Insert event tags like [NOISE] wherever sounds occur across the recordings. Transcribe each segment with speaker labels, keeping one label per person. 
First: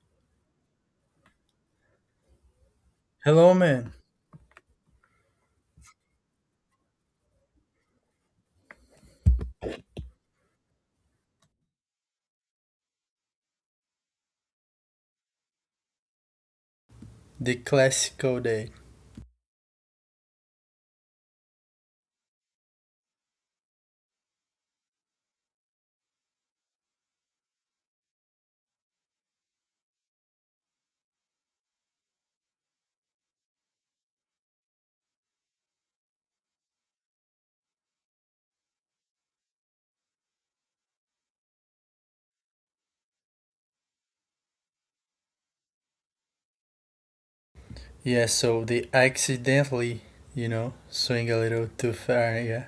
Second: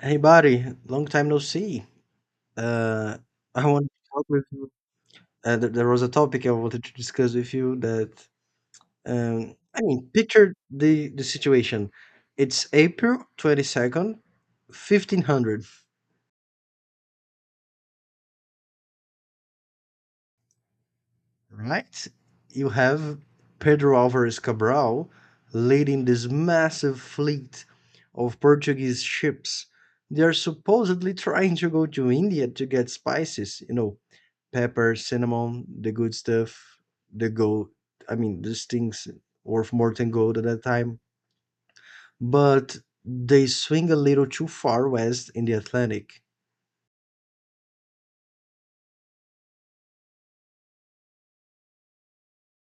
Speaker 1: Hey, buddy, long time no see. Uh,
Speaker 2: Hello,
Speaker 1: I wanted
Speaker 2: man.
Speaker 1: to talk with you. There was a topic I wanted to discuss with you that, I mean, picture the situation. It's April 22nd, 1500,
Speaker 2: The classical day.
Speaker 1: right? You have Pedro Álvares Cabral leading this massive fleet of Portuguese ships. They are supposedly trying to go to India to get spices, pepper, cinnamon, the good stuff, the gold. I mean, these things worth more than gold at that time. But they swing a little too far west in the Atlantic.
Speaker 2: Yeah, so they accidentally, swing a little too far. Yeah,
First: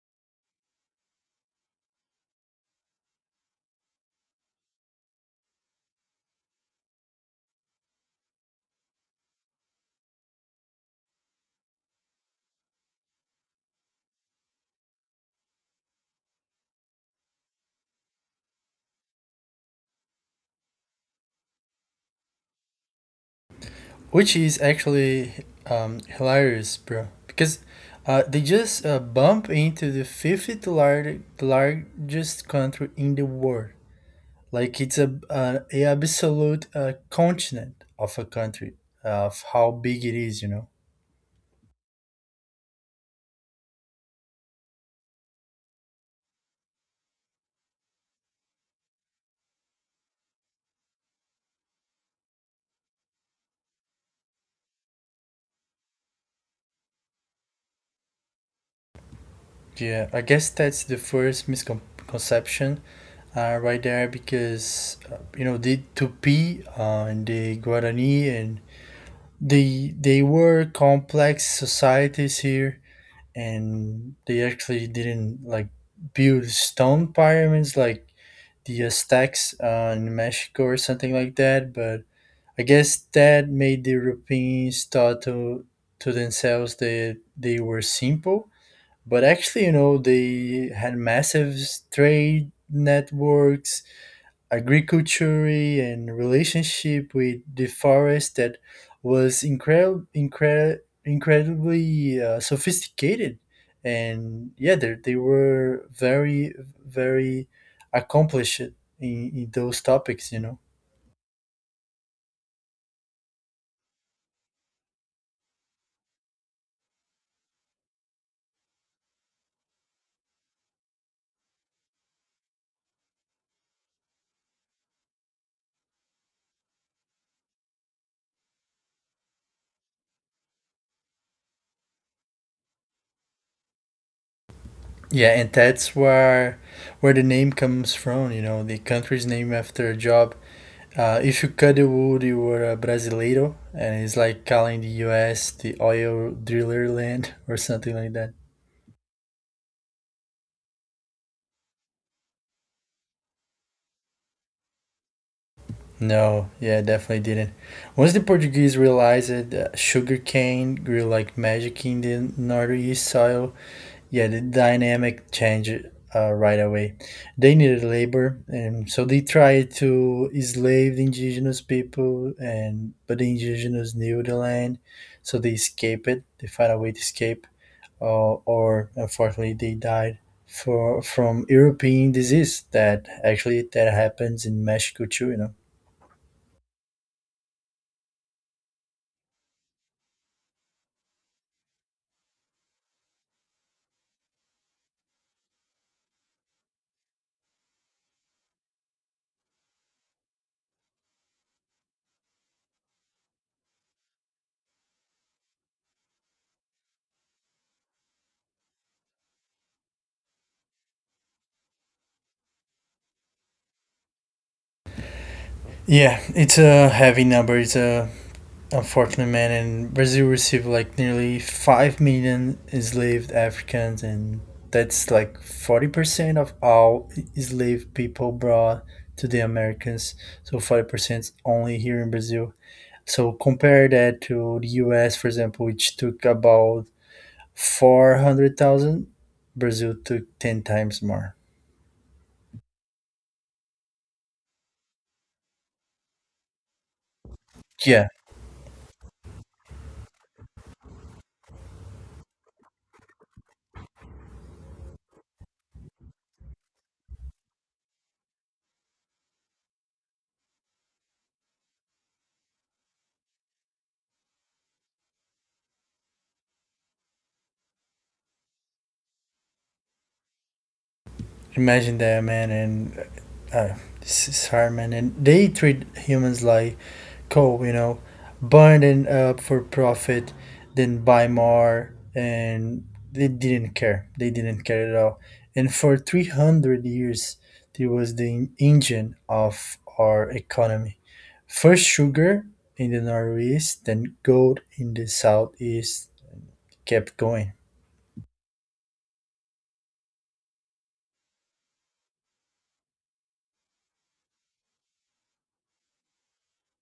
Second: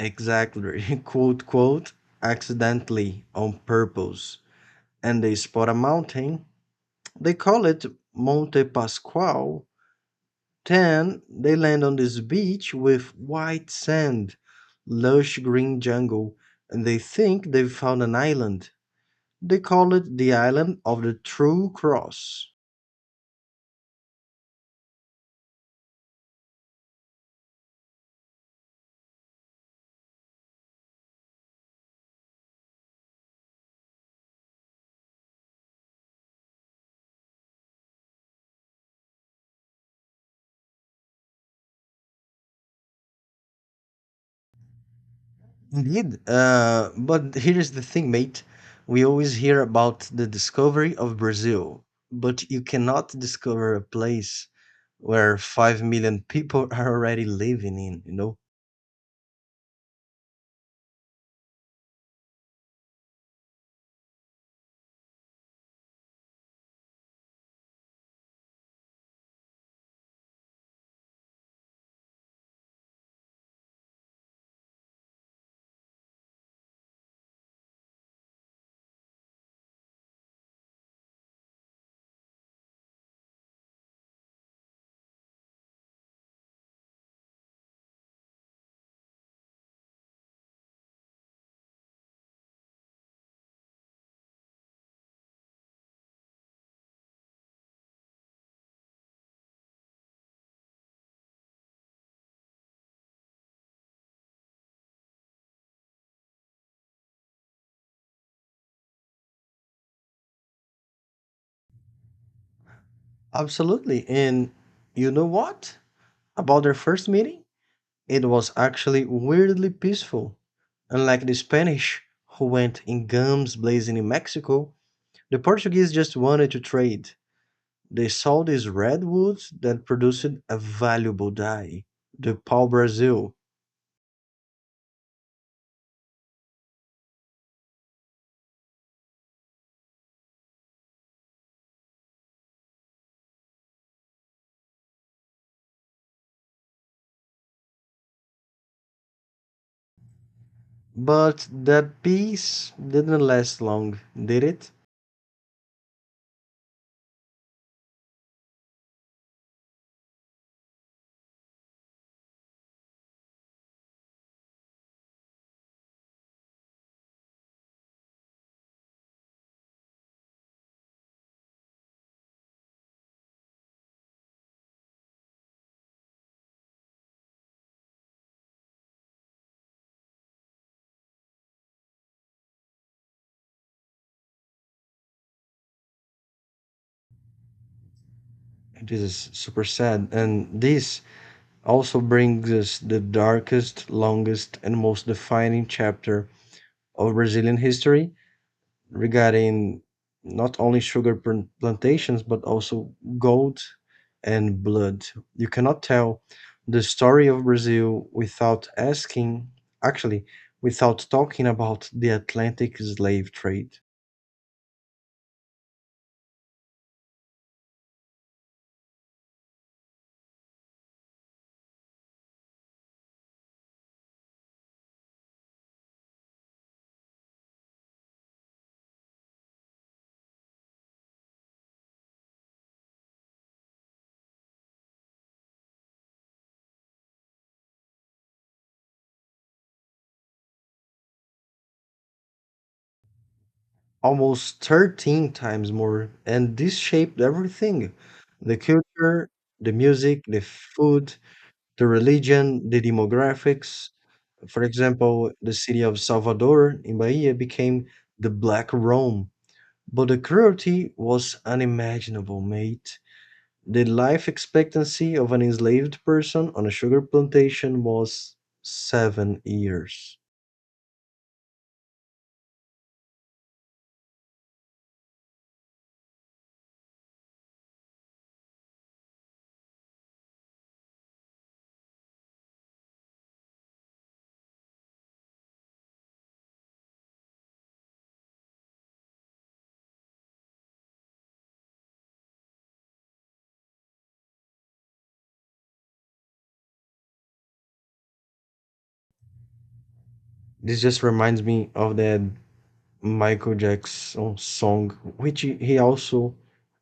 Speaker 1: Exactly. [LAUGHS] Quote, quote, accidentally, on purpose. And they spot a mountain. They call it Monte Pascual. Then they land on this beach with white sand, lush green jungle, and they think they've found an island. They call it the island of the True Cross.
Speaker 2: which is actually hilarious, bro. Because they just bump into the fifth largest country in the world. Like it's a absolute continent of a country of how big it is, you know.
Speaker 1: Indeed. But here's the thing, mate. We always hear about the discovery of Brazil, but you cannot discover a place where 5 million people are already living in, you know?
Speaker 2: Yeah, I guess that's the first misconception right there because you know the Tupi and the Guarani and they were complex societies here, and they actually didn't like build stone pyramids like the Aztecs in Mexico or something like that, but I guess that made the Europeans thought to themselves that they were simple, but actually, you know, they had massive trade networks, agriculture, and relationship with the forest that was incredibly sophisticated. And yeah, they were very, very accomplished in those topics, you know.
Speaker 1: Absolutely. And you know what? About their first meeting? It was actually weirdly peaceful. Unlike the Spanish, who went in guns blazing in Mexico, the Portuguese just wanted to trade. They saw these redwoods that produced a valuable dye, the pau Brazil.
Speaker 2: Yeah, and that's where the name comes from. You know, the country's name after a job. If you cut the wood, you were a brasileiro, and it's like calling the U.S. the oil driller land [LAUGHS] or something like that.
Speaker 1: But that peace didn't last long, did it?
Speaker 2: No, yeah, definitely didn't. Once the Portuguese realized that sugarcane grew like magic in the northeast soil, yeah, the dynamic change right away. They needed labor, and so they tried to enslave the indigenous people, and but the indigenous knew the land, so they escaped. They found a way to escape, or unfortunately, they died for from European disease. That actually that happens in Mexico too, you know.
Speaker 1: This is super sad. And this also brings us the darkest, longest, and most defining chapter of Brazilian history regarding not only plantations but also gold and blood. You cannot tell the story of Brazil without asking, actually, without talking about the Atlantic slave trade.
Speaker 2: Yeah, it's a heavy number. It's a. Unfortunately, man, and Brazil received like nearly 5 million enslaved Africans, and that's like 40% of all enslaved people brought to the Americas. So 40% only here in Brazil. So compare that to the U.S., for example, which took about 400,000. Brazil took ten times more.
Speaker 1: Almost 13 times more, and this shaped everything:
Speaker 2: Yeah,
Speaker 1: the culture, the music, the food, the religion, the demographics. For example, the city of Salvador in Bahia became the Black Rome. But the cruelty was unimaginable, mate. The life expectancy of an enslaved person on a sugar plantation was 7 years.
Speaker 2: imagine that, man, and uh, this is hard, man. And they treat humans like coal, you know, burn it up for profit, then buy more, and they didn't care. They didn't care at all. And for 300 years, it was the engine of our economy. First sugar in the northeast, then gold in the southeast kept going.
Speaker 1: This just reminds me of that Michael Jackson song, which he also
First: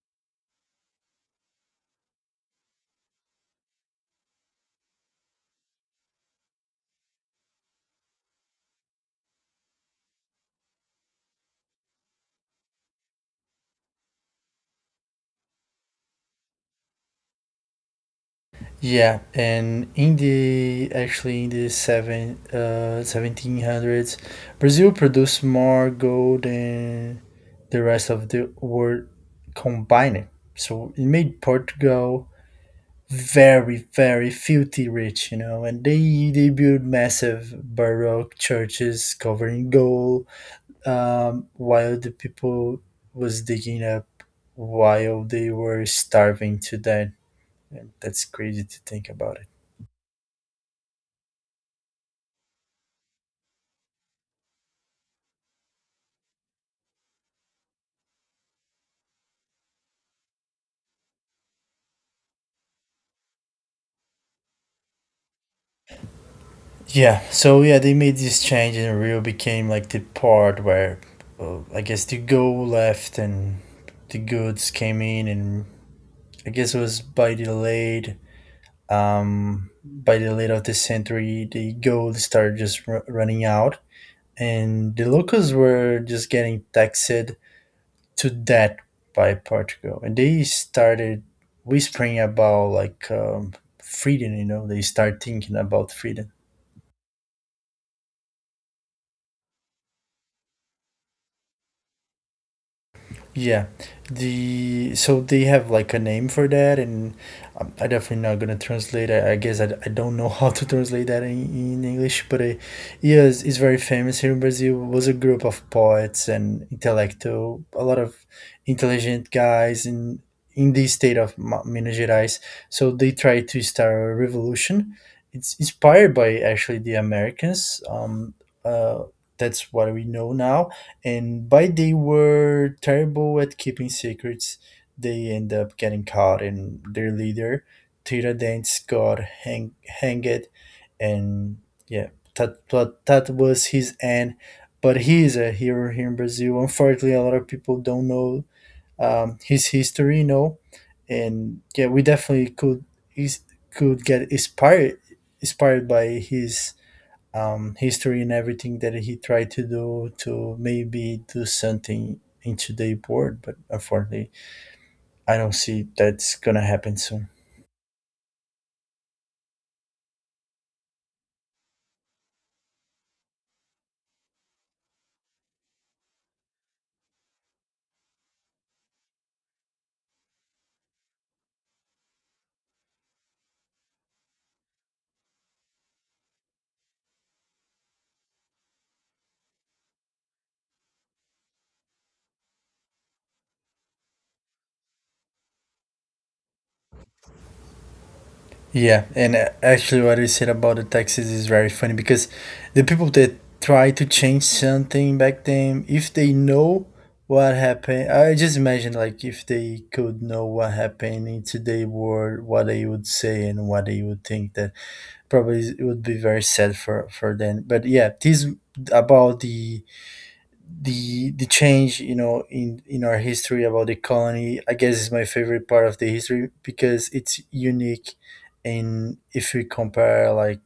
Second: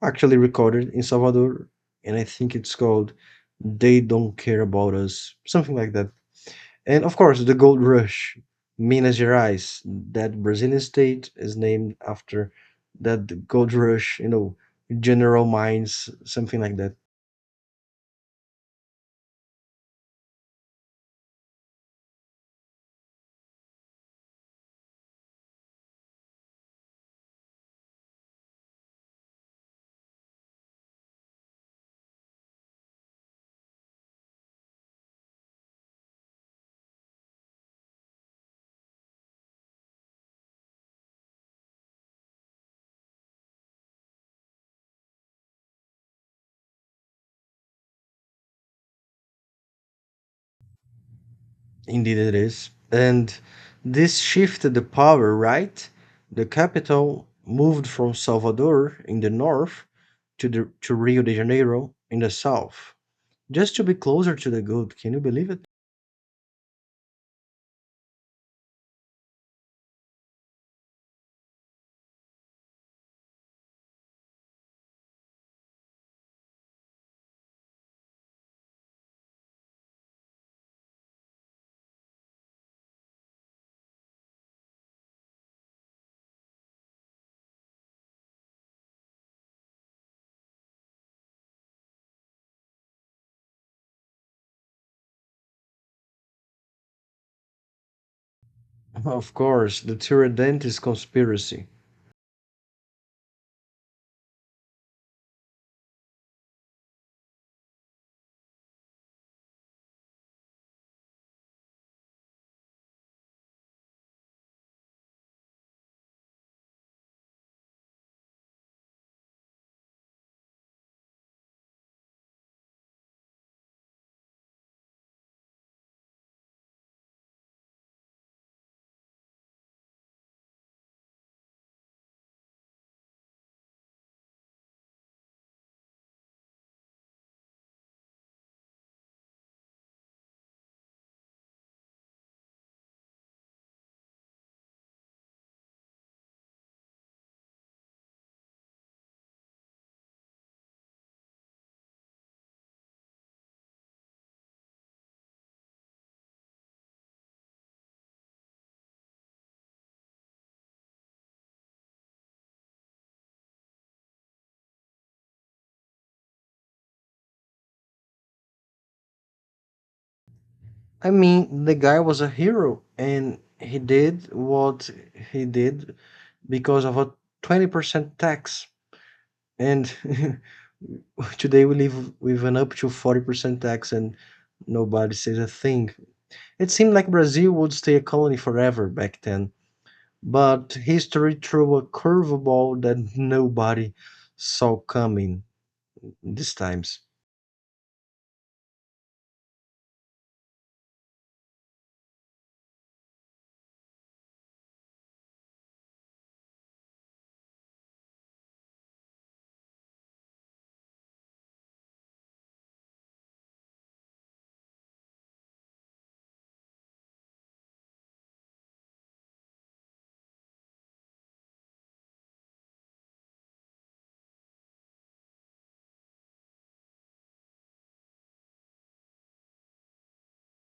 Speaker 1: actually recorded in Salvador, and I think it's called They Don't Care About Us, something like that. And of course, the gold rush, Minas Gerais, that Brazilian state is named after that gold rush, general mines, something like that.
Speaker 2: Yeah, and in the seventeen hundreds, Brazil produced more gold than the rest of the world combined. So it made Portugal very, very filthy rich, you know, and they built massive baroque churches covered in gold, while the people was digging up while they were starving to death. And that's crazy to think about it.
Speaker 1: Indeed, it is. And this shifted the power, right? The capital moved from Salvador in the north to Rio de Janeiro in the south, just to be closer to the gold. Can you believe it?
Speaker 2: Yeah. So yeah, they made this change, and Rio became like the part where I guess the goal left and the goods came in, and I guess it was by the late of the century. The gold started just running out, and the locals were just getting taxed to death by Portugal, and they started whispering about like freedom. You know, they start thinking about freedom.
Speaker 1: [LAUGHS] Of course, the Tiradentes conspiracy.
Speaker 2: Yeah, the so they have like a name for that, and I definitely not gonna translate. I guess I don't know [LAUGHS] how to translate that in English, but yeah, it's very famous here in Brazil. It was a group of poets and intellectual, a lot of intelligent guys in the state of Minas Gerais. So they tried to start a revolution. It's inspired by actually the Americans. Uh, that's what we know now, and by they were terrible at keeping secrets, they end up getting caught, and their leader, Tiradentes, got hanged. And yeah, but that was his end. But he is a hero here in Brazil. Unfortunately, a lot of people don't know his history, you know. And yeah, we definitely could is, could get inspired by his history and everything that he tried to do to maybe do something in today board, but unfortunately, I don't see that's gonna happen soon.
Speaker 1: I mean, the guy was a hero and he did what he did because of a 20% tax. And [LAUGHS] today we live with an up to 40% tax and nobody says a thing. It seemed like Brazil would stay a colony forever back then, but history threw a curveball that nobody saw coming these times.
Speaker 2: Yeah, and actually, what you said about the taxes is very funny because the people that try to change something back then, if they know what happened, I just imagine like if they could know what happened in today world, what they would say and what they would think, that probably it would be very sad for them. But yeah, this about the change, you know, in our history about the colony, I guess, is my favorite part of the history because it's unique, and if we compare like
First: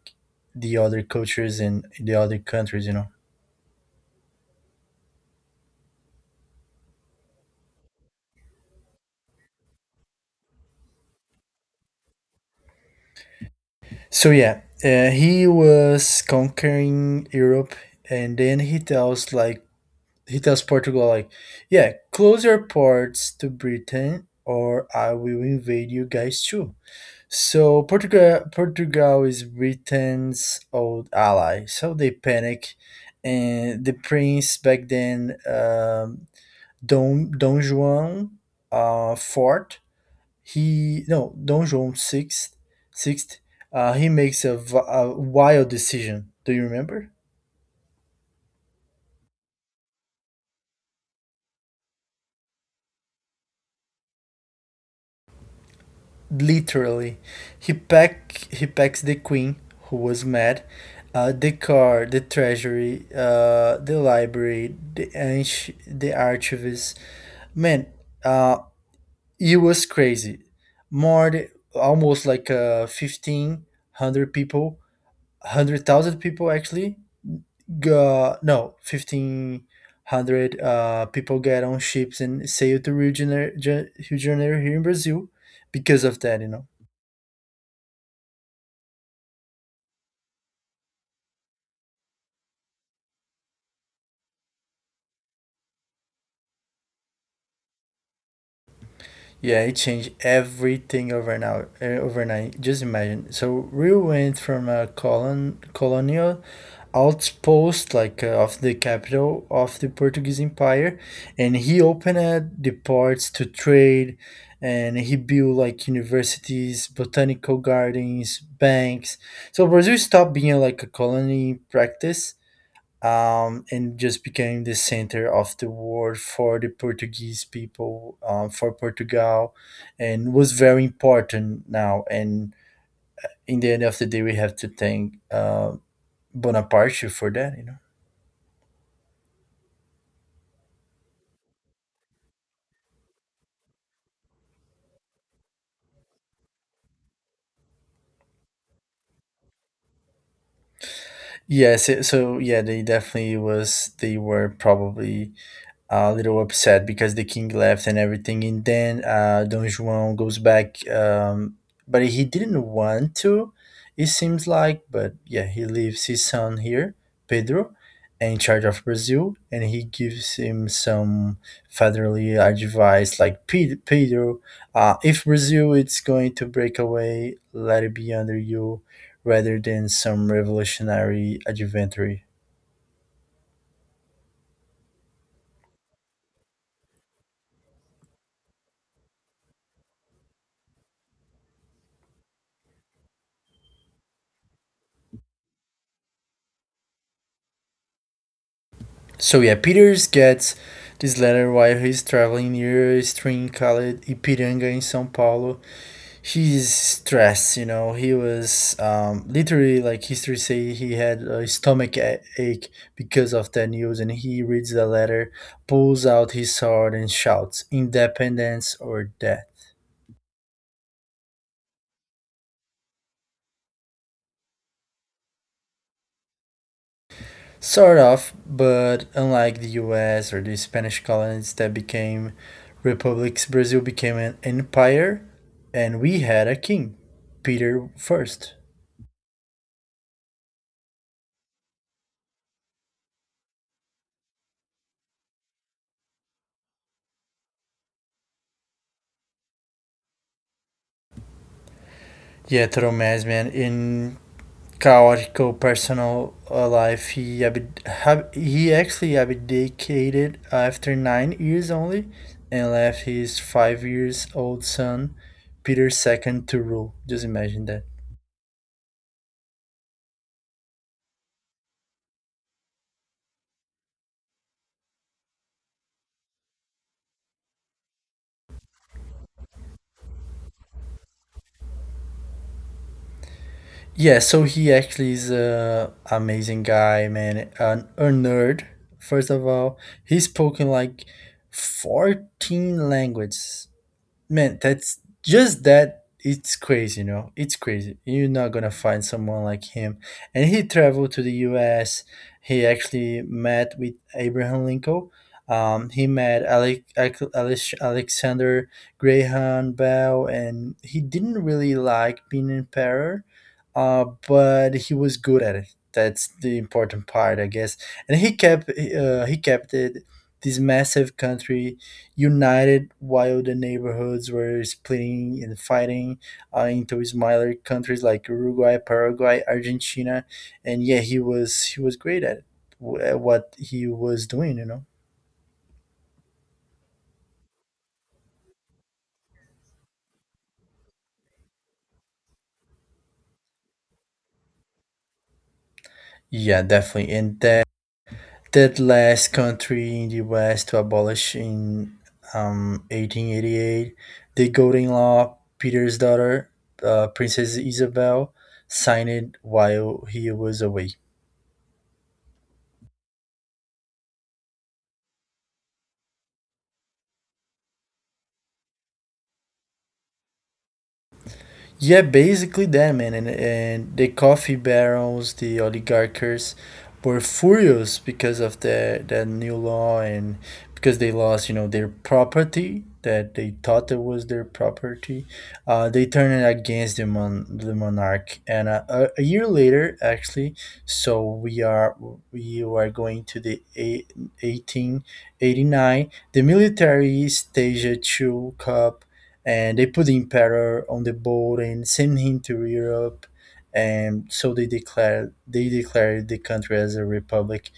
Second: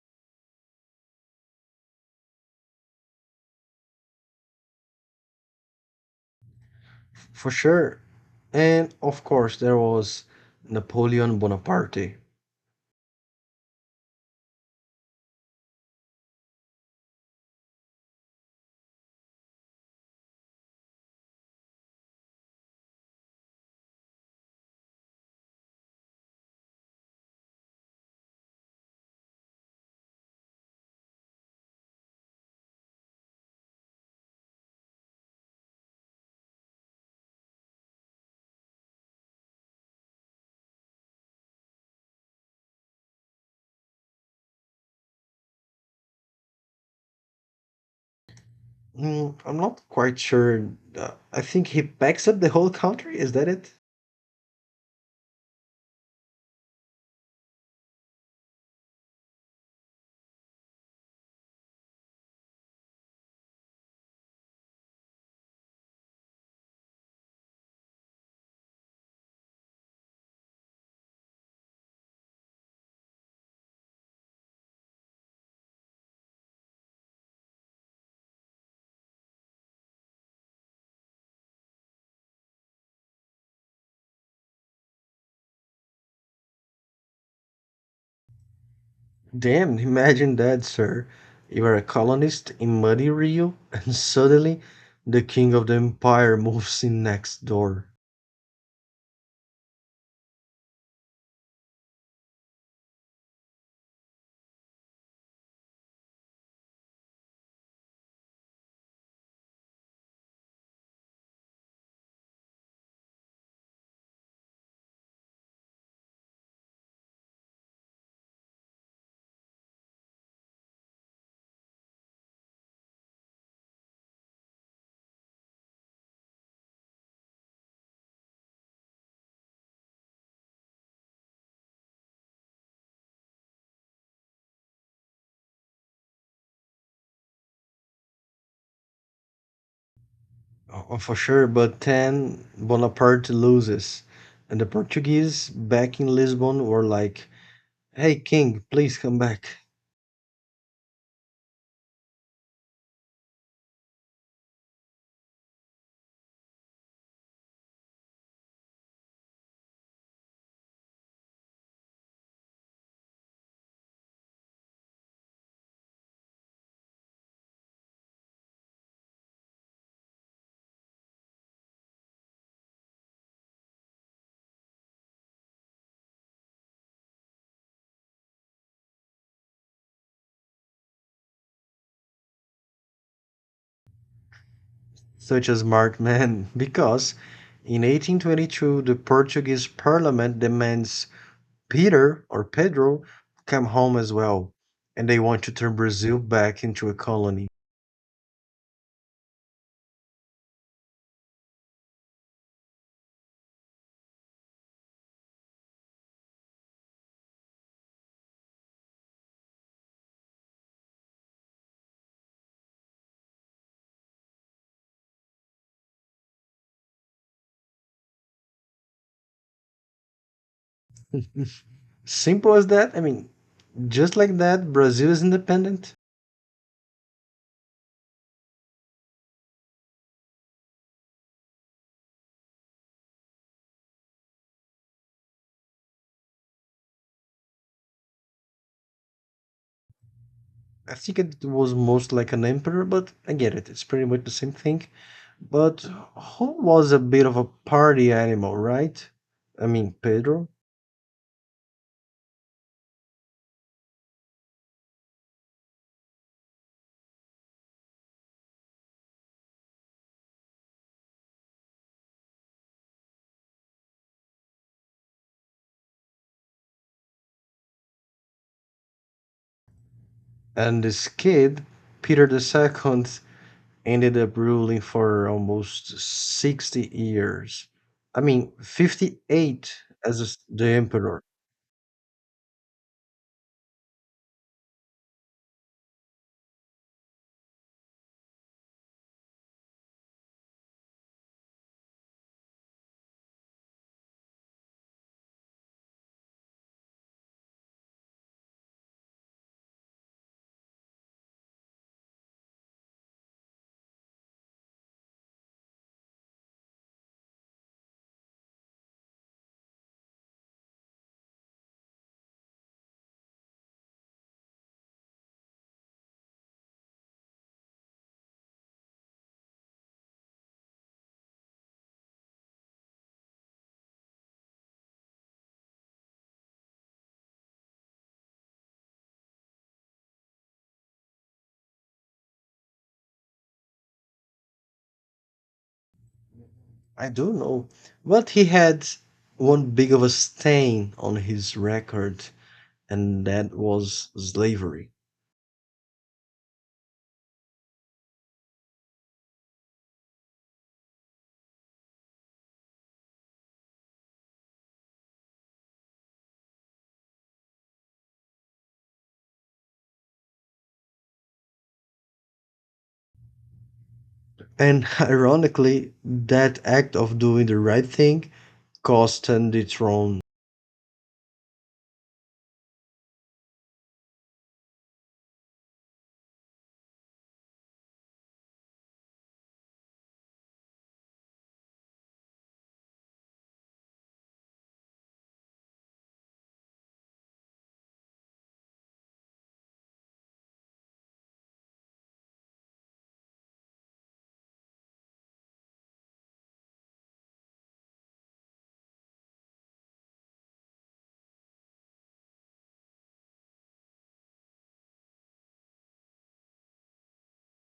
Speaker 2: the other cultures and the other countries, you know.
Speaker 1: For sure. And of course, there was Napoleon Bonaparte.
Speaker 2: So yeah, he was conquering Europe, and then he tells like he tells Portugal like, yeah, close your ports to Britain or I will invade you guys too. So Portugal is Britain's old ally. So they panic, and the prince back then, Don Juan fourth, he, no, Don Juan sixth, he makes a wild decision. Do you remember?
Speaker 1: Mm, I'm not quite sure. I think he packs up the whole country. Is that it?
Speaker 2: Literally, he packs the queen, who was mad, the treasury, the library, the archivist, man, uh, it was crazy. more th- Almost like 1500 people, 100,000 people actually got, no, 1500 people get on ships and sail to rio de janeiro, rio de janeiro here in brazil, because of that, you know.
Speaker 1: Damn, imagine that, sir. You are a colonist in muddy Rio, [LAUGHS] and suddenly the king of the empire moves in next door.
Speaker 2: Yeah, it changed everything overnight. Overnight, just imagine. So we went from a colonial outpost, like of the capital of the Portuguese Empire, and he opened the ports to trade, and he built like universities, botanical gardens, banks. So Brazil stopped being like a colony in practice, and just became the center of the world for the Portuguese people, for Portugal, and was very important now. And in the end of the day, we have to thank Bonaparte for that, you know.
Speaker 1: Oh, oh, for sure, but then Bonaparte loses, and the Portuguese back in Lisbon were like, "Hey, king, please come back."
Speaker 2: Yes, so yeah, they definitely was. They were probably a little upset because the king left and everything. And then Don Juan goes back, but he didn't want to, it seems like. But yeah, he leaves his son here, Pedro, in charge of Brazil, and he gives him some fatherly advice like, Pedro, if Brazil is going to break away, let it be under you rather than some revolutionary adventure.
Speaker 1: Such a smart man, [LAUGHS] because in 1822 the Portuguese parliament demands Peter or Pedro come home as well, and they want to turn Brazil back into a colony.
Speaker 2: So yeah, Peters gets this letter while he's traveling near a stream called Ipiranga in São Paulo. He's stressed, you know. He was literally like history say he had a stomach ache because of that news, and he reads the letter, pulls out his sword, and shouts, "Independence or death!"
Speaker 1: Simple as that. I mean, just like that, Brazil is independent.
Speaker 2: Sort of, but unlike the US or the Spanish colonies that became republics, Brazil became an empire, and we had a king, Peter the First.
Speaker 1: I think it was most like an emperor, but I get it. It's pretty much the same thing. But who was a bit of a party animal, right? I mean, Pedro.
Speaker 2: Yet Tomásman, in chaotical personal life, he actually abdicated after 9 years only, and left his 5 years old son, Peter II, to rule. Just imagine that.
Speaker 1: And this kid, Peter II, ended up ruling for almost 60 years. I mean, 58 as the emperor.
Speaker 2: Yeah, so he actually is a amazing guy, man. A nerd, first of all. He's spoken like 14 languages, man. That's just that it's crazy, you know. It's crazy, you're not gonna find someone like him. And he traveled to the us, he actually met with abraham lincoln. He met alexander graham bell, and he didn't really like being in power, but he was good at it. That's the important part, I guess. And he kept it, this massive country, united while the neighborhoods were splitting and fighting into smaller countries like Uruguay, Paraguay, Argentina, and yeah, he was great at what he was doing, you know.
Speaker 1: I do know. But he had one big of a stain on his record, and that was slavery.
Speaker 2: Yeah, definitely, and that last country in the West to abolish in 1888, the Golden Law. Peter's daughter, Princess Isabel, signed it while he was away.
Speaker 1: And [LAUGHS] ironically, that act of doing the right thing cost him the throne.
Speaker 2: Yeah, basically that, man. And the coffee barons, the oligarchers, were furious because of the that new law and because they lost, you know, their property that they thought it was their property. They turned it against the monarch. And a year later, actually, so we are going to 1889. The military staged a coup, and they put the emperor on the boat and sent him to Europe, and so they declared the country as a republic.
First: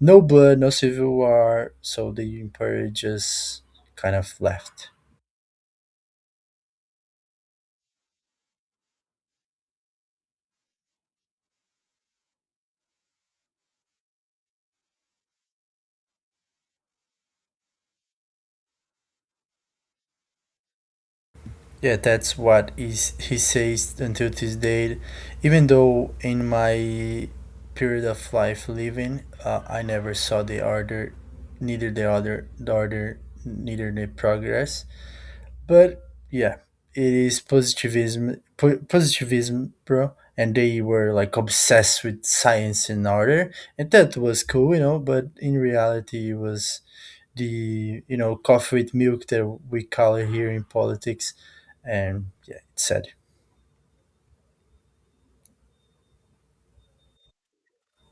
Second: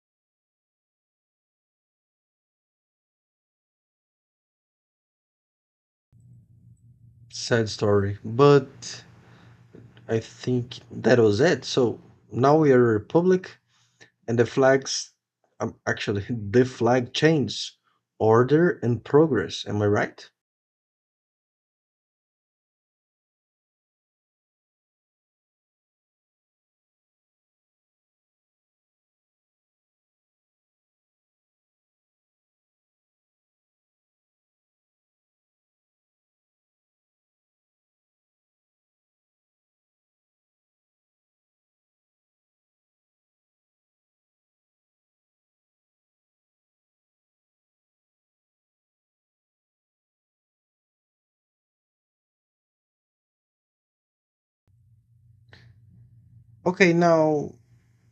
Speaker 2: No blood, no civil war, so the emperor just kind of left.
Speaker 1: Sad story. But I think that was it. So now we are a republic, and the flags, actually, [LAUGHS] the flag changed: order and progress, am I right?
Speaker 2: Yeah, that's what is he says until this day. Even though in my period of life living, I never saw the order, neither the other, the order, neither the progress. But yeah, it is positivism, bro. And they were like obsessed with science and order, and that was cool, you know. But in reality, it was the coffee with milk that we call it here in politics, and yeah, it's sad.
Speaker 1: Okay, now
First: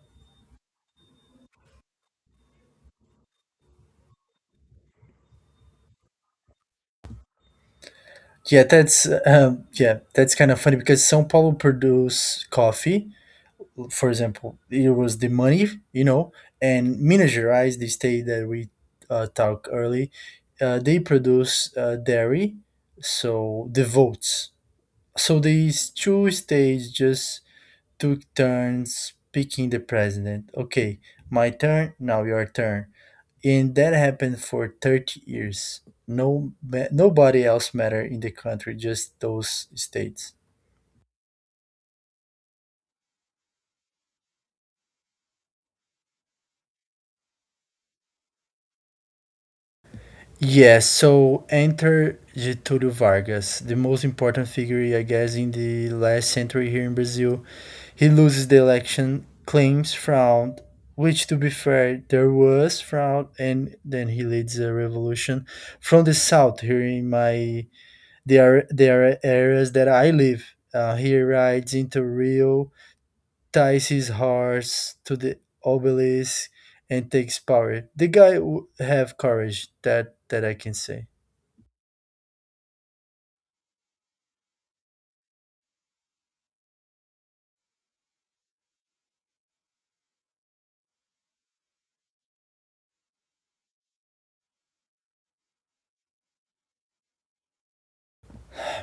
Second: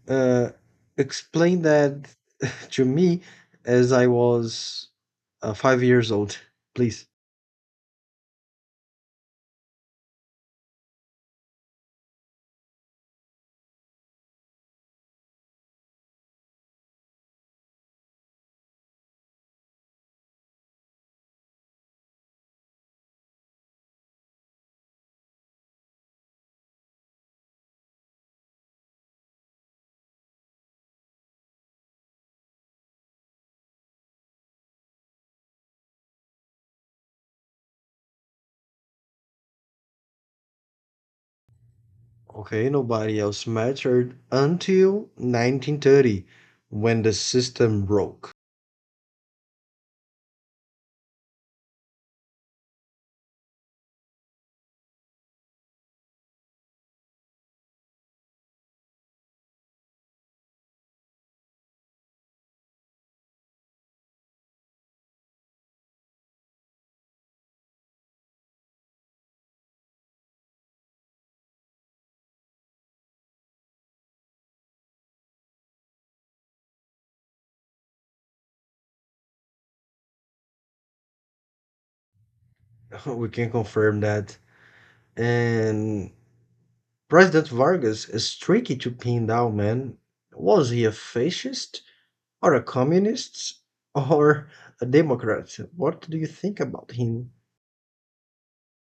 Speaker 1: uh, explain that [LAUGHS] to me as I was 5 years old, please.
Speaker 2: Yeah, that's kind of funny because São Paulo produce coffee, for example, it was the money, you know, and Minas Gerais, the state that we talked early, they produce dairy, so the votes. So these two states just took turns picking the president. Okay, my turn, now your turn. And that happened for 30 years. No, nobody else mattered in the country, just those states.
Speaker 1: Okay, nobody else mattered until 1930, when the system broke.
Speaker 2: Yes, so enter Getúlio Vargas, the most important figure, I guess, in the last century here in Brazil. He loses the election, claims fraud, which, to be fair, there was fraud, and then he leads a revolution from the south here in my the are areas that I live. He rides into Rio, ties his horse to the obelisk, and takes power. The guy have courage. That I can say.
Speaker 1: [LAUGHS] We can confirm that. And President Vargas is tricky to pin down, man. Was he a fascist, are a communist, or a Democrat? What do you think about him?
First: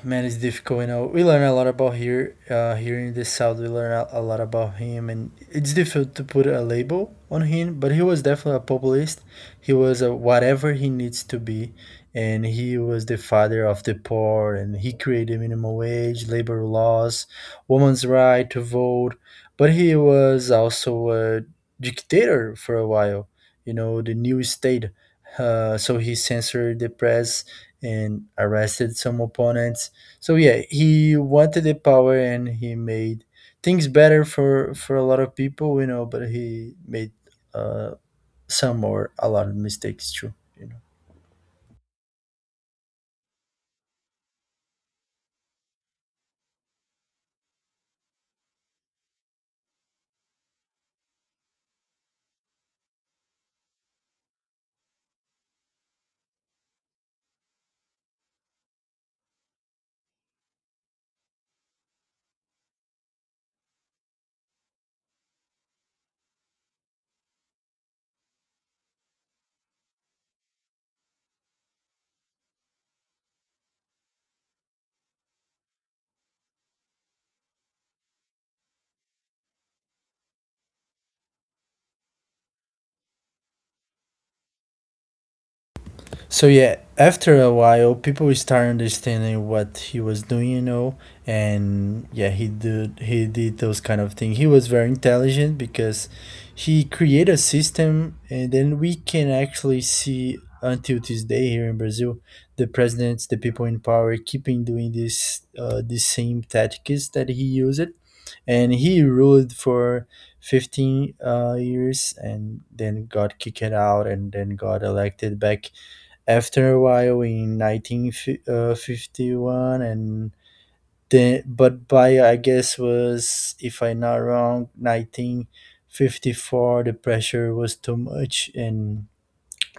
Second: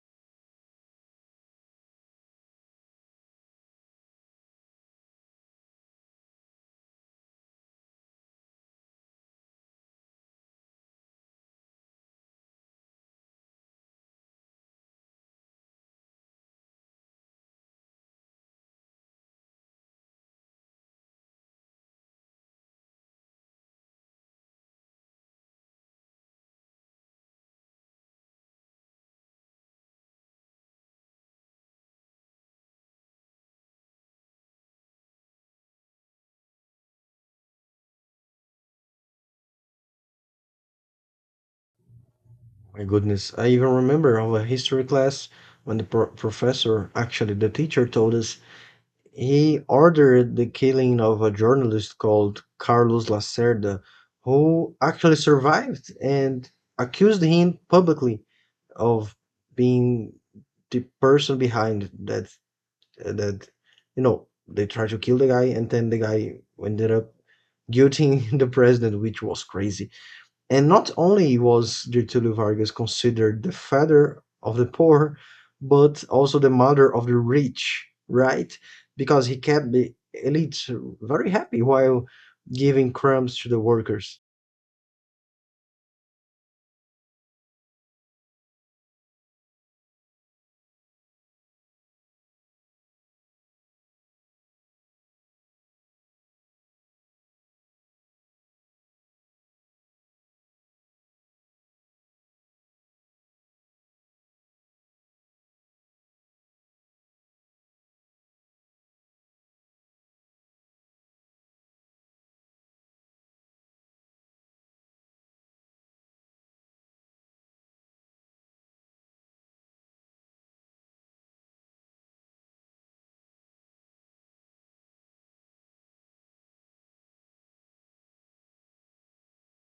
Speaker 2: Man, it's difficult. You know, we learn a lot about here, here in the south. We learn a lot about him, and it's difficult to put a label on him. But he was definitely a populist. He was a whatever he needs to be, and he was the father of the poor. And he created minimum wage, labor laws, women's right to vote. But he was also a dictator for a while. You know, the new state. So he censored the press and arrested some opponents, so yeah, he wanted the power and he made things better for a lot of people, you know. But he made uh, some or a lot of mistakes too. You know.
Speaker 1: My goodness, I even remember of a history class when the professor, actually the teacher, told us he ordered the killing of a journalist called Carlos Lacerda, who actually survived and accused him publicly of being the person behind that, they tried to kill the guy, and then the guy ended up guilting [LAUGHS] the president, which was crazy. And not only was Getulio Vargas considered the father of the poor, but also the mother of the rich, right, because he kept the elites very happy while giving crumbs to the workers.
Speaker 2: So yeah, after a while, people start understanding what he was doing, you know, and yeah, he did those kind of things. He was very intelligent because he created a system, and then we can actually see until this day here in Brazil, the presidents, the people in power, keeping doing this the same tactics that he used, and he ruled for 15 years and then got kicked out and then got elected back after a while in 1951, and then, but by, I guess, was, if I'm not wrong, 1954, the pressure was too much, and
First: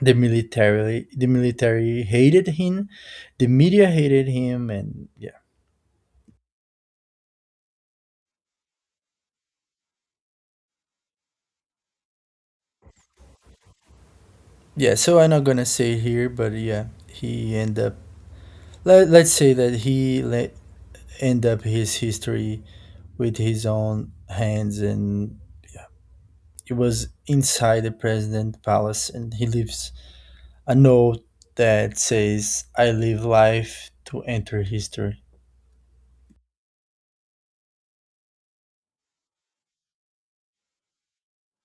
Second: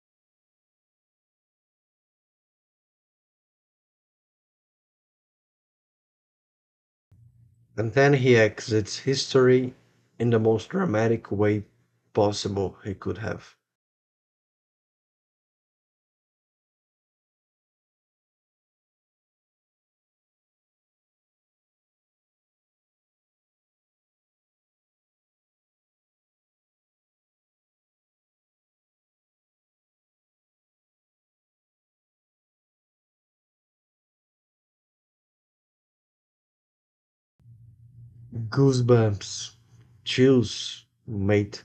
Speaker 2: the military hated him, the media hated him, and yeah,
Speaker 1: And then he exits history in the most dramatic way possible he could have.
Speaker 2: yeah, so I'm not gonna say here, but yeah, he ended up, let's say that he end up his history with his own hands. And it was inside the president's palace, and he leaves a note that says, "I live life to enter history."
Speaker 1: Goosebumps. Chills, mate.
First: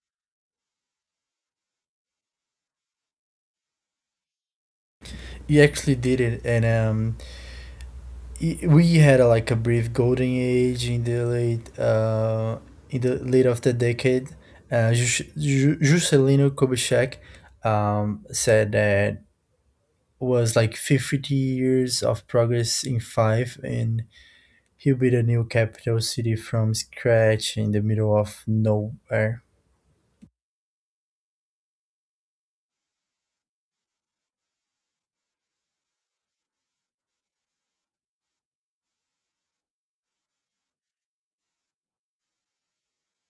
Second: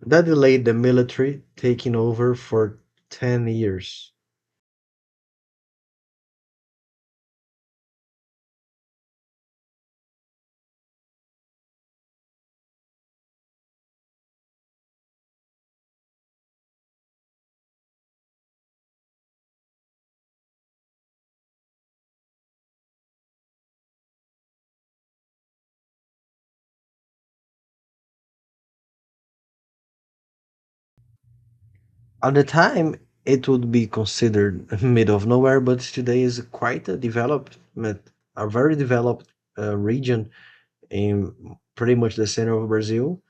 Speaker 1: That delayed the military taking over for 10 years.
Speaker 2: He actually did it, and we had like a brief golden age in the late of the decade. Juscelino Kubitschek said that was like 50 years of progress in five, and he built a new capital city from scratch in the middle of nowhere.
Speaker 1: At the time, it would be considered [LAUGHS] mid of nowhere, but today is quite a development, a very developed region in pretty much the center of Brazil.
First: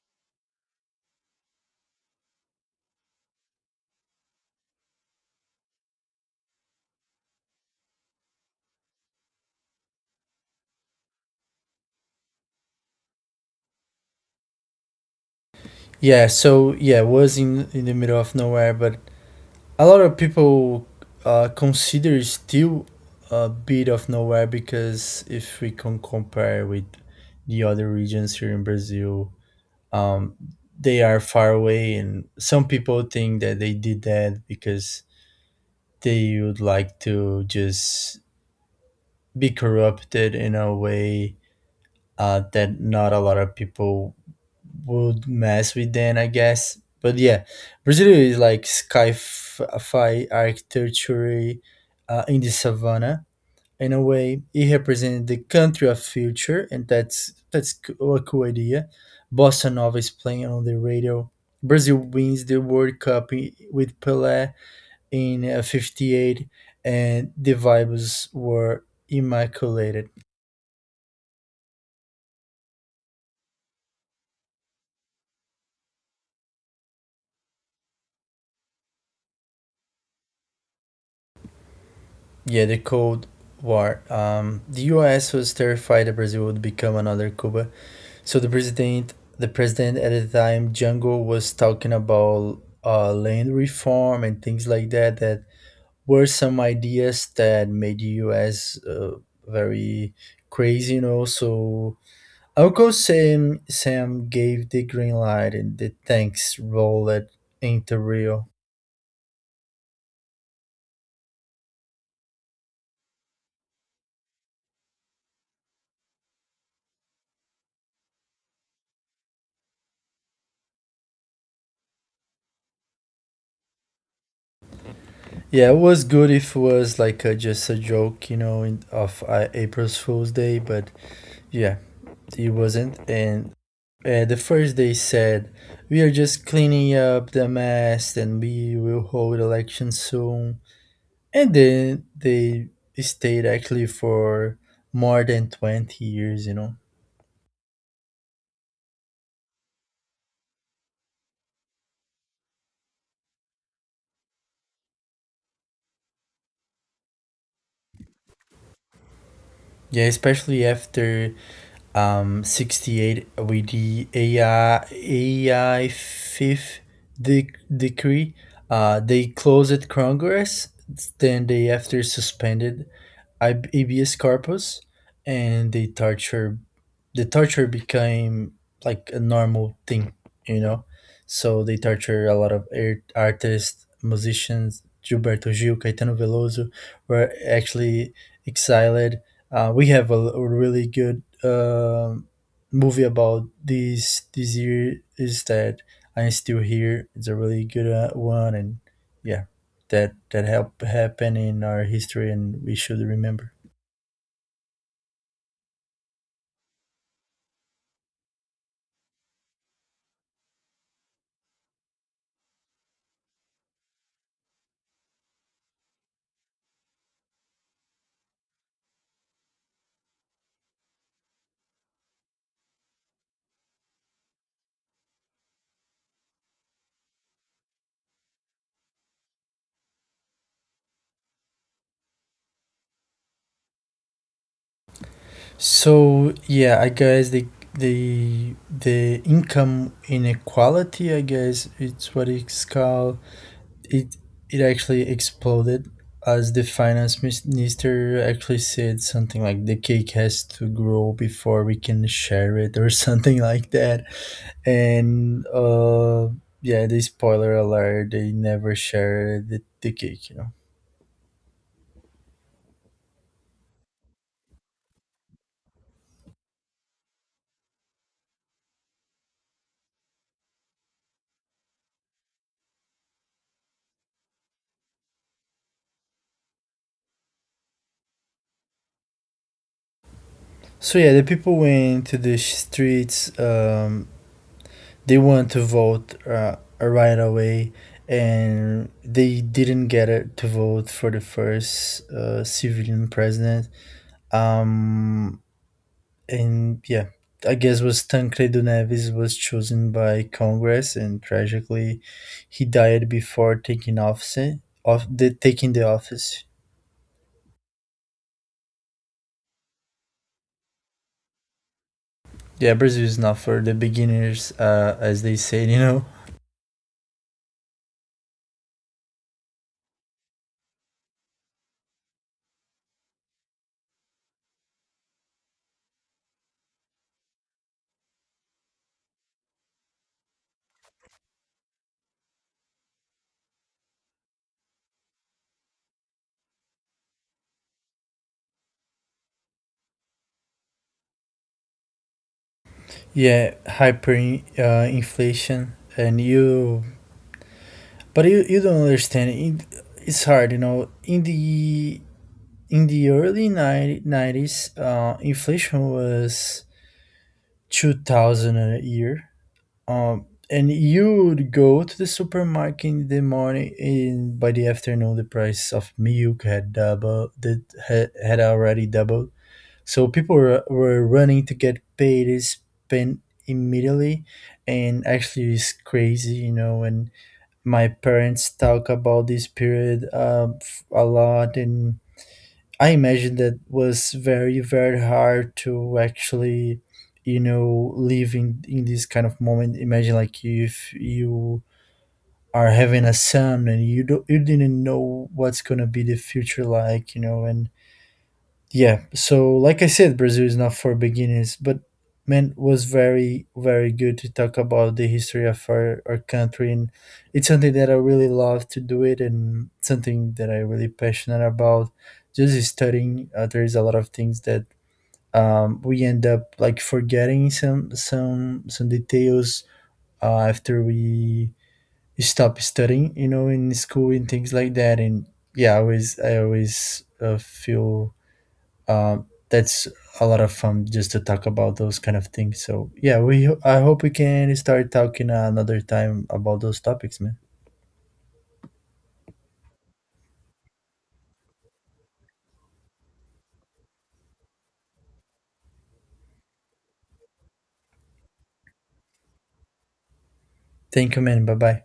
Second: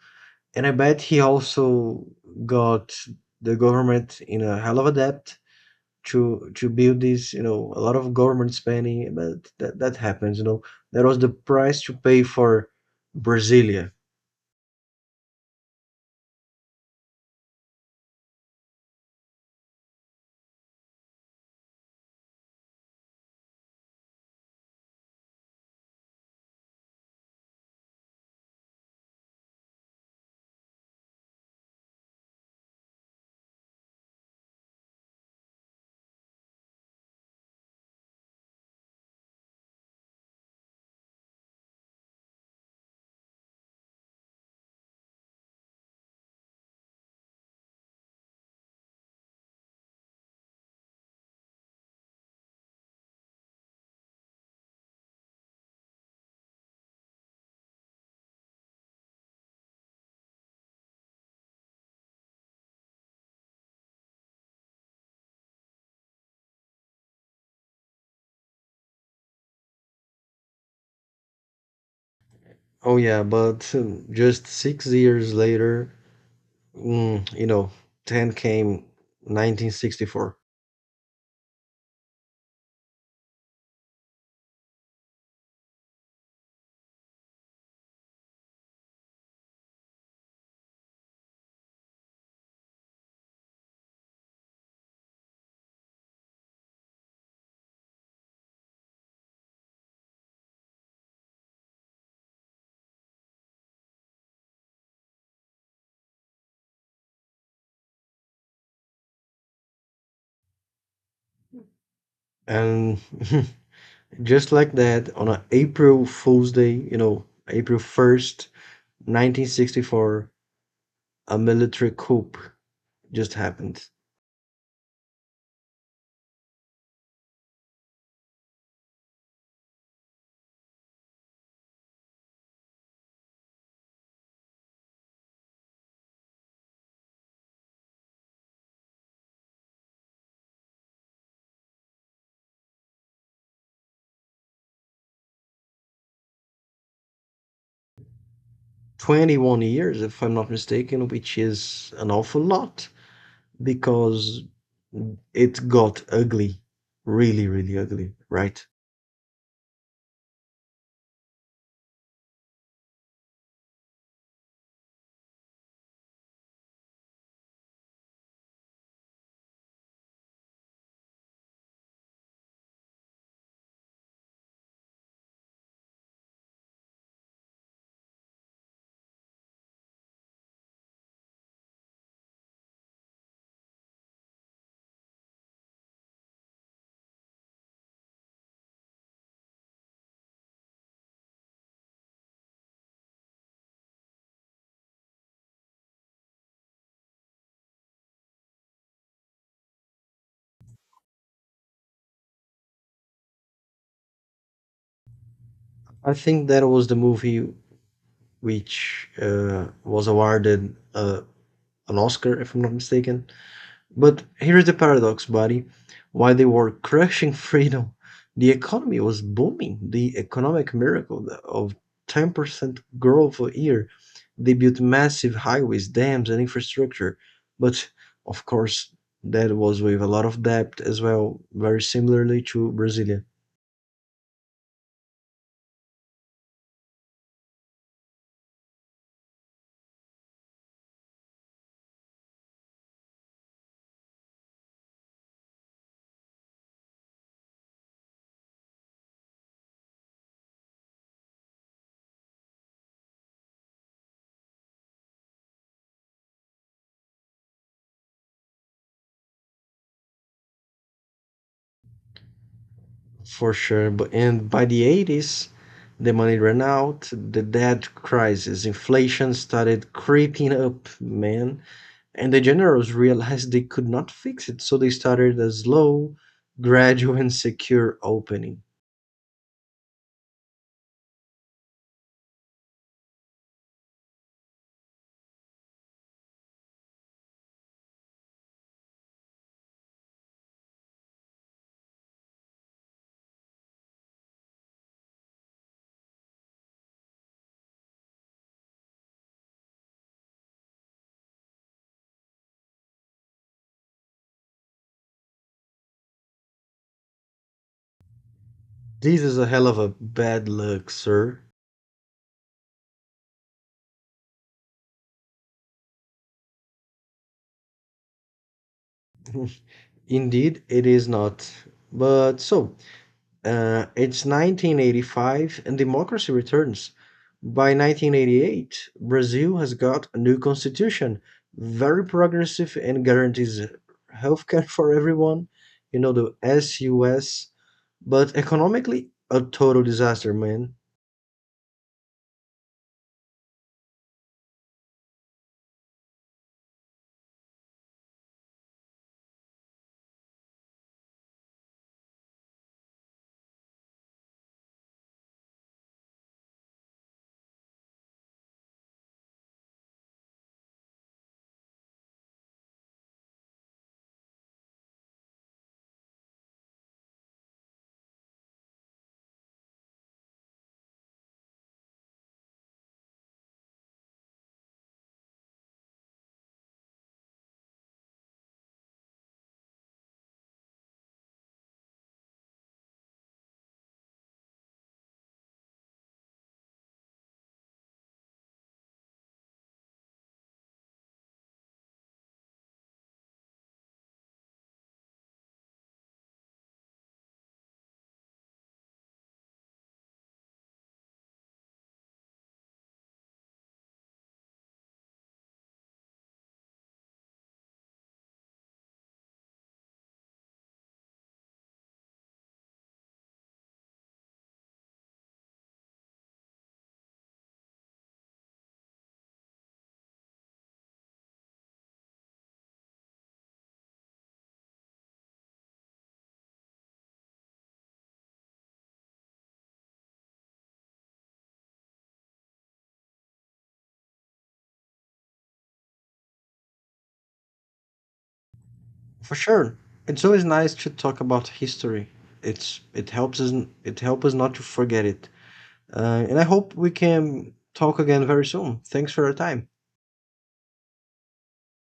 Speaker 1: And I bet he also got the government in a hell of a debt to build this, a lot of government spending, but that happens. That was the price to pay for Brasilia.
Speaker 2: Yeah, so yeah, it was in the middle of nowhere, but a lot of people consider it still a bit of nowhere because if we can compare with the other regions here in Brazil, um, they are far away, and some people think that they did that because they would like to just be corrupted in a way that not a lot of people would mess with then I guess. But yeah, Brazil is like sci-fi architecture in the savannah. In a way, it represented the country of future, and that's a cool idea. Bossa Nova is playing on the radio. Brazil wins the World Cup with Pelé in '58, and the vibes were immaculate.
Speaker 1: Oh yeah, but just 6 years later, mm, you know, 10 came, 1964.
Speaker 2: Yeah, the Cold War. The U.S. was terrified that Brazil would become another Cuba, so the president at the time, Jango, was talking about land reform and things like that. That were some ideas that made the U.S. Very crazy, you know. So Uncle Sam gave the green light, and the tanks rolled into Rio.
Speaker 1: And [LAUGHS] just like that, on a April Fool's Day, April 1st, 1964, a military coup just happened.
Speaker 2: Yeah, it was good if it was like just a joke, you know, in, of April's Fool's Day, but yeah, it wasn't. And the first they said, we are just cleaning up the mess and we will hold elections soon. And then they stayed actually for more than 20 years, you know.
Speaker 1: 21 years, if I'm not mistaken, which is an awful lot, because it got ugly, really, really ugly, right?
Speaker 2: Yeah, especially after 68 with the AI fifth de- decree. They closed Congress, then they after suspended habeas corpus, and the torture became like a normal thing, you know. So they torture a lot of artists, musicians. Gilberto Gil, Caetano Veloso were actually exiled. Uh, we have a really good movie about these this year is that I'm still here. It's a really good one, and yeah, that help happen in our history, and we should remember.
Speaker 1: I think that was the movie which was awarded an Oscar, if I'm not mistaken. But here's the paradox, buddy. While they were crushing freedom, the economy was booming. The economic miracle of 10% growth a year. They built massive highways, dams, and infrastructure. But of course, that was with a lot of debt as well, very similarly to Brasilia.
Speaker 2: So yeah, I guess the income inequality, I guess it's what it's called. it it actually exploded, as the finance minister actually said something like, the cake has to grow before we can share it, or [LAUGHS] something like that. And yeah, the spoiler alert, they never shared the cake, you know.
Speaker 1: For sure. And by the 80s, the money ran out, the debt crisis, inflation started creeping up, man. And the generals realized they could not fix it, so they started a slow, gradual, and secure opening.
Speaker 2: So yeah, the people went to the streets, they want to vote right away, and they didn't get it to vote for the first civilian president. Um, and yeah, I guess was Tancredo Neves was chosen by Congress, and tragically, he died before taking office. Of the taking the office.
Speaker 1: This is a hell of a bad luck, sir.
Speaker 2: Yeah, Brazil is not for the beginners, as they say, you know.
Speaker 1: [LAUGHS] Indeed, it is not. But so, it's 1985 and democracy returns. By 1988, Brazil has got a new constitution, very progressive and guarantees healthcare [LAUGHS] for everyone, the SUS, but economically, a total disaster, man.
Speaker 2: Yeah, hyper inflation, and you, but you don't understand. It's hard, you know. In the early nineties, inflation was 2,000 a year. And you would go to the supermarket in the morning, and by the afternoon, the price of milk had doubled, that had already doubled. So people were running to get paid, is spent immediately, and actually, it's crazy, you know. And my parents talk about this period a lot, and I imagine that was very, very hard to actually, you know, live in this kind of moment. Imagine, like, if you are having a son and you don't, you didn't know what's gonna be the future like, you know, and yeah, so like I said, Brazil is not for beginners, but man, was very, very good to talk about the history of our country. And it's something that I really love to do it and something that I really passionate about. Just studying, there's a lot of things that we end up like forgetting some details after we stop studying, you know, in school and things like that. And yeah, I always feel uh, that's a lot of fun just to talk about those kind of things. So yeah, we I hope we can start talking another time about those topics, man.
Speaker 1: For sure. It's always nice to talk about history. It's it helps us it helps us not to forget it. And I hope we can talk again very soon. Thanks for your time.
Speaker 2: Thank you, man. Bye bye.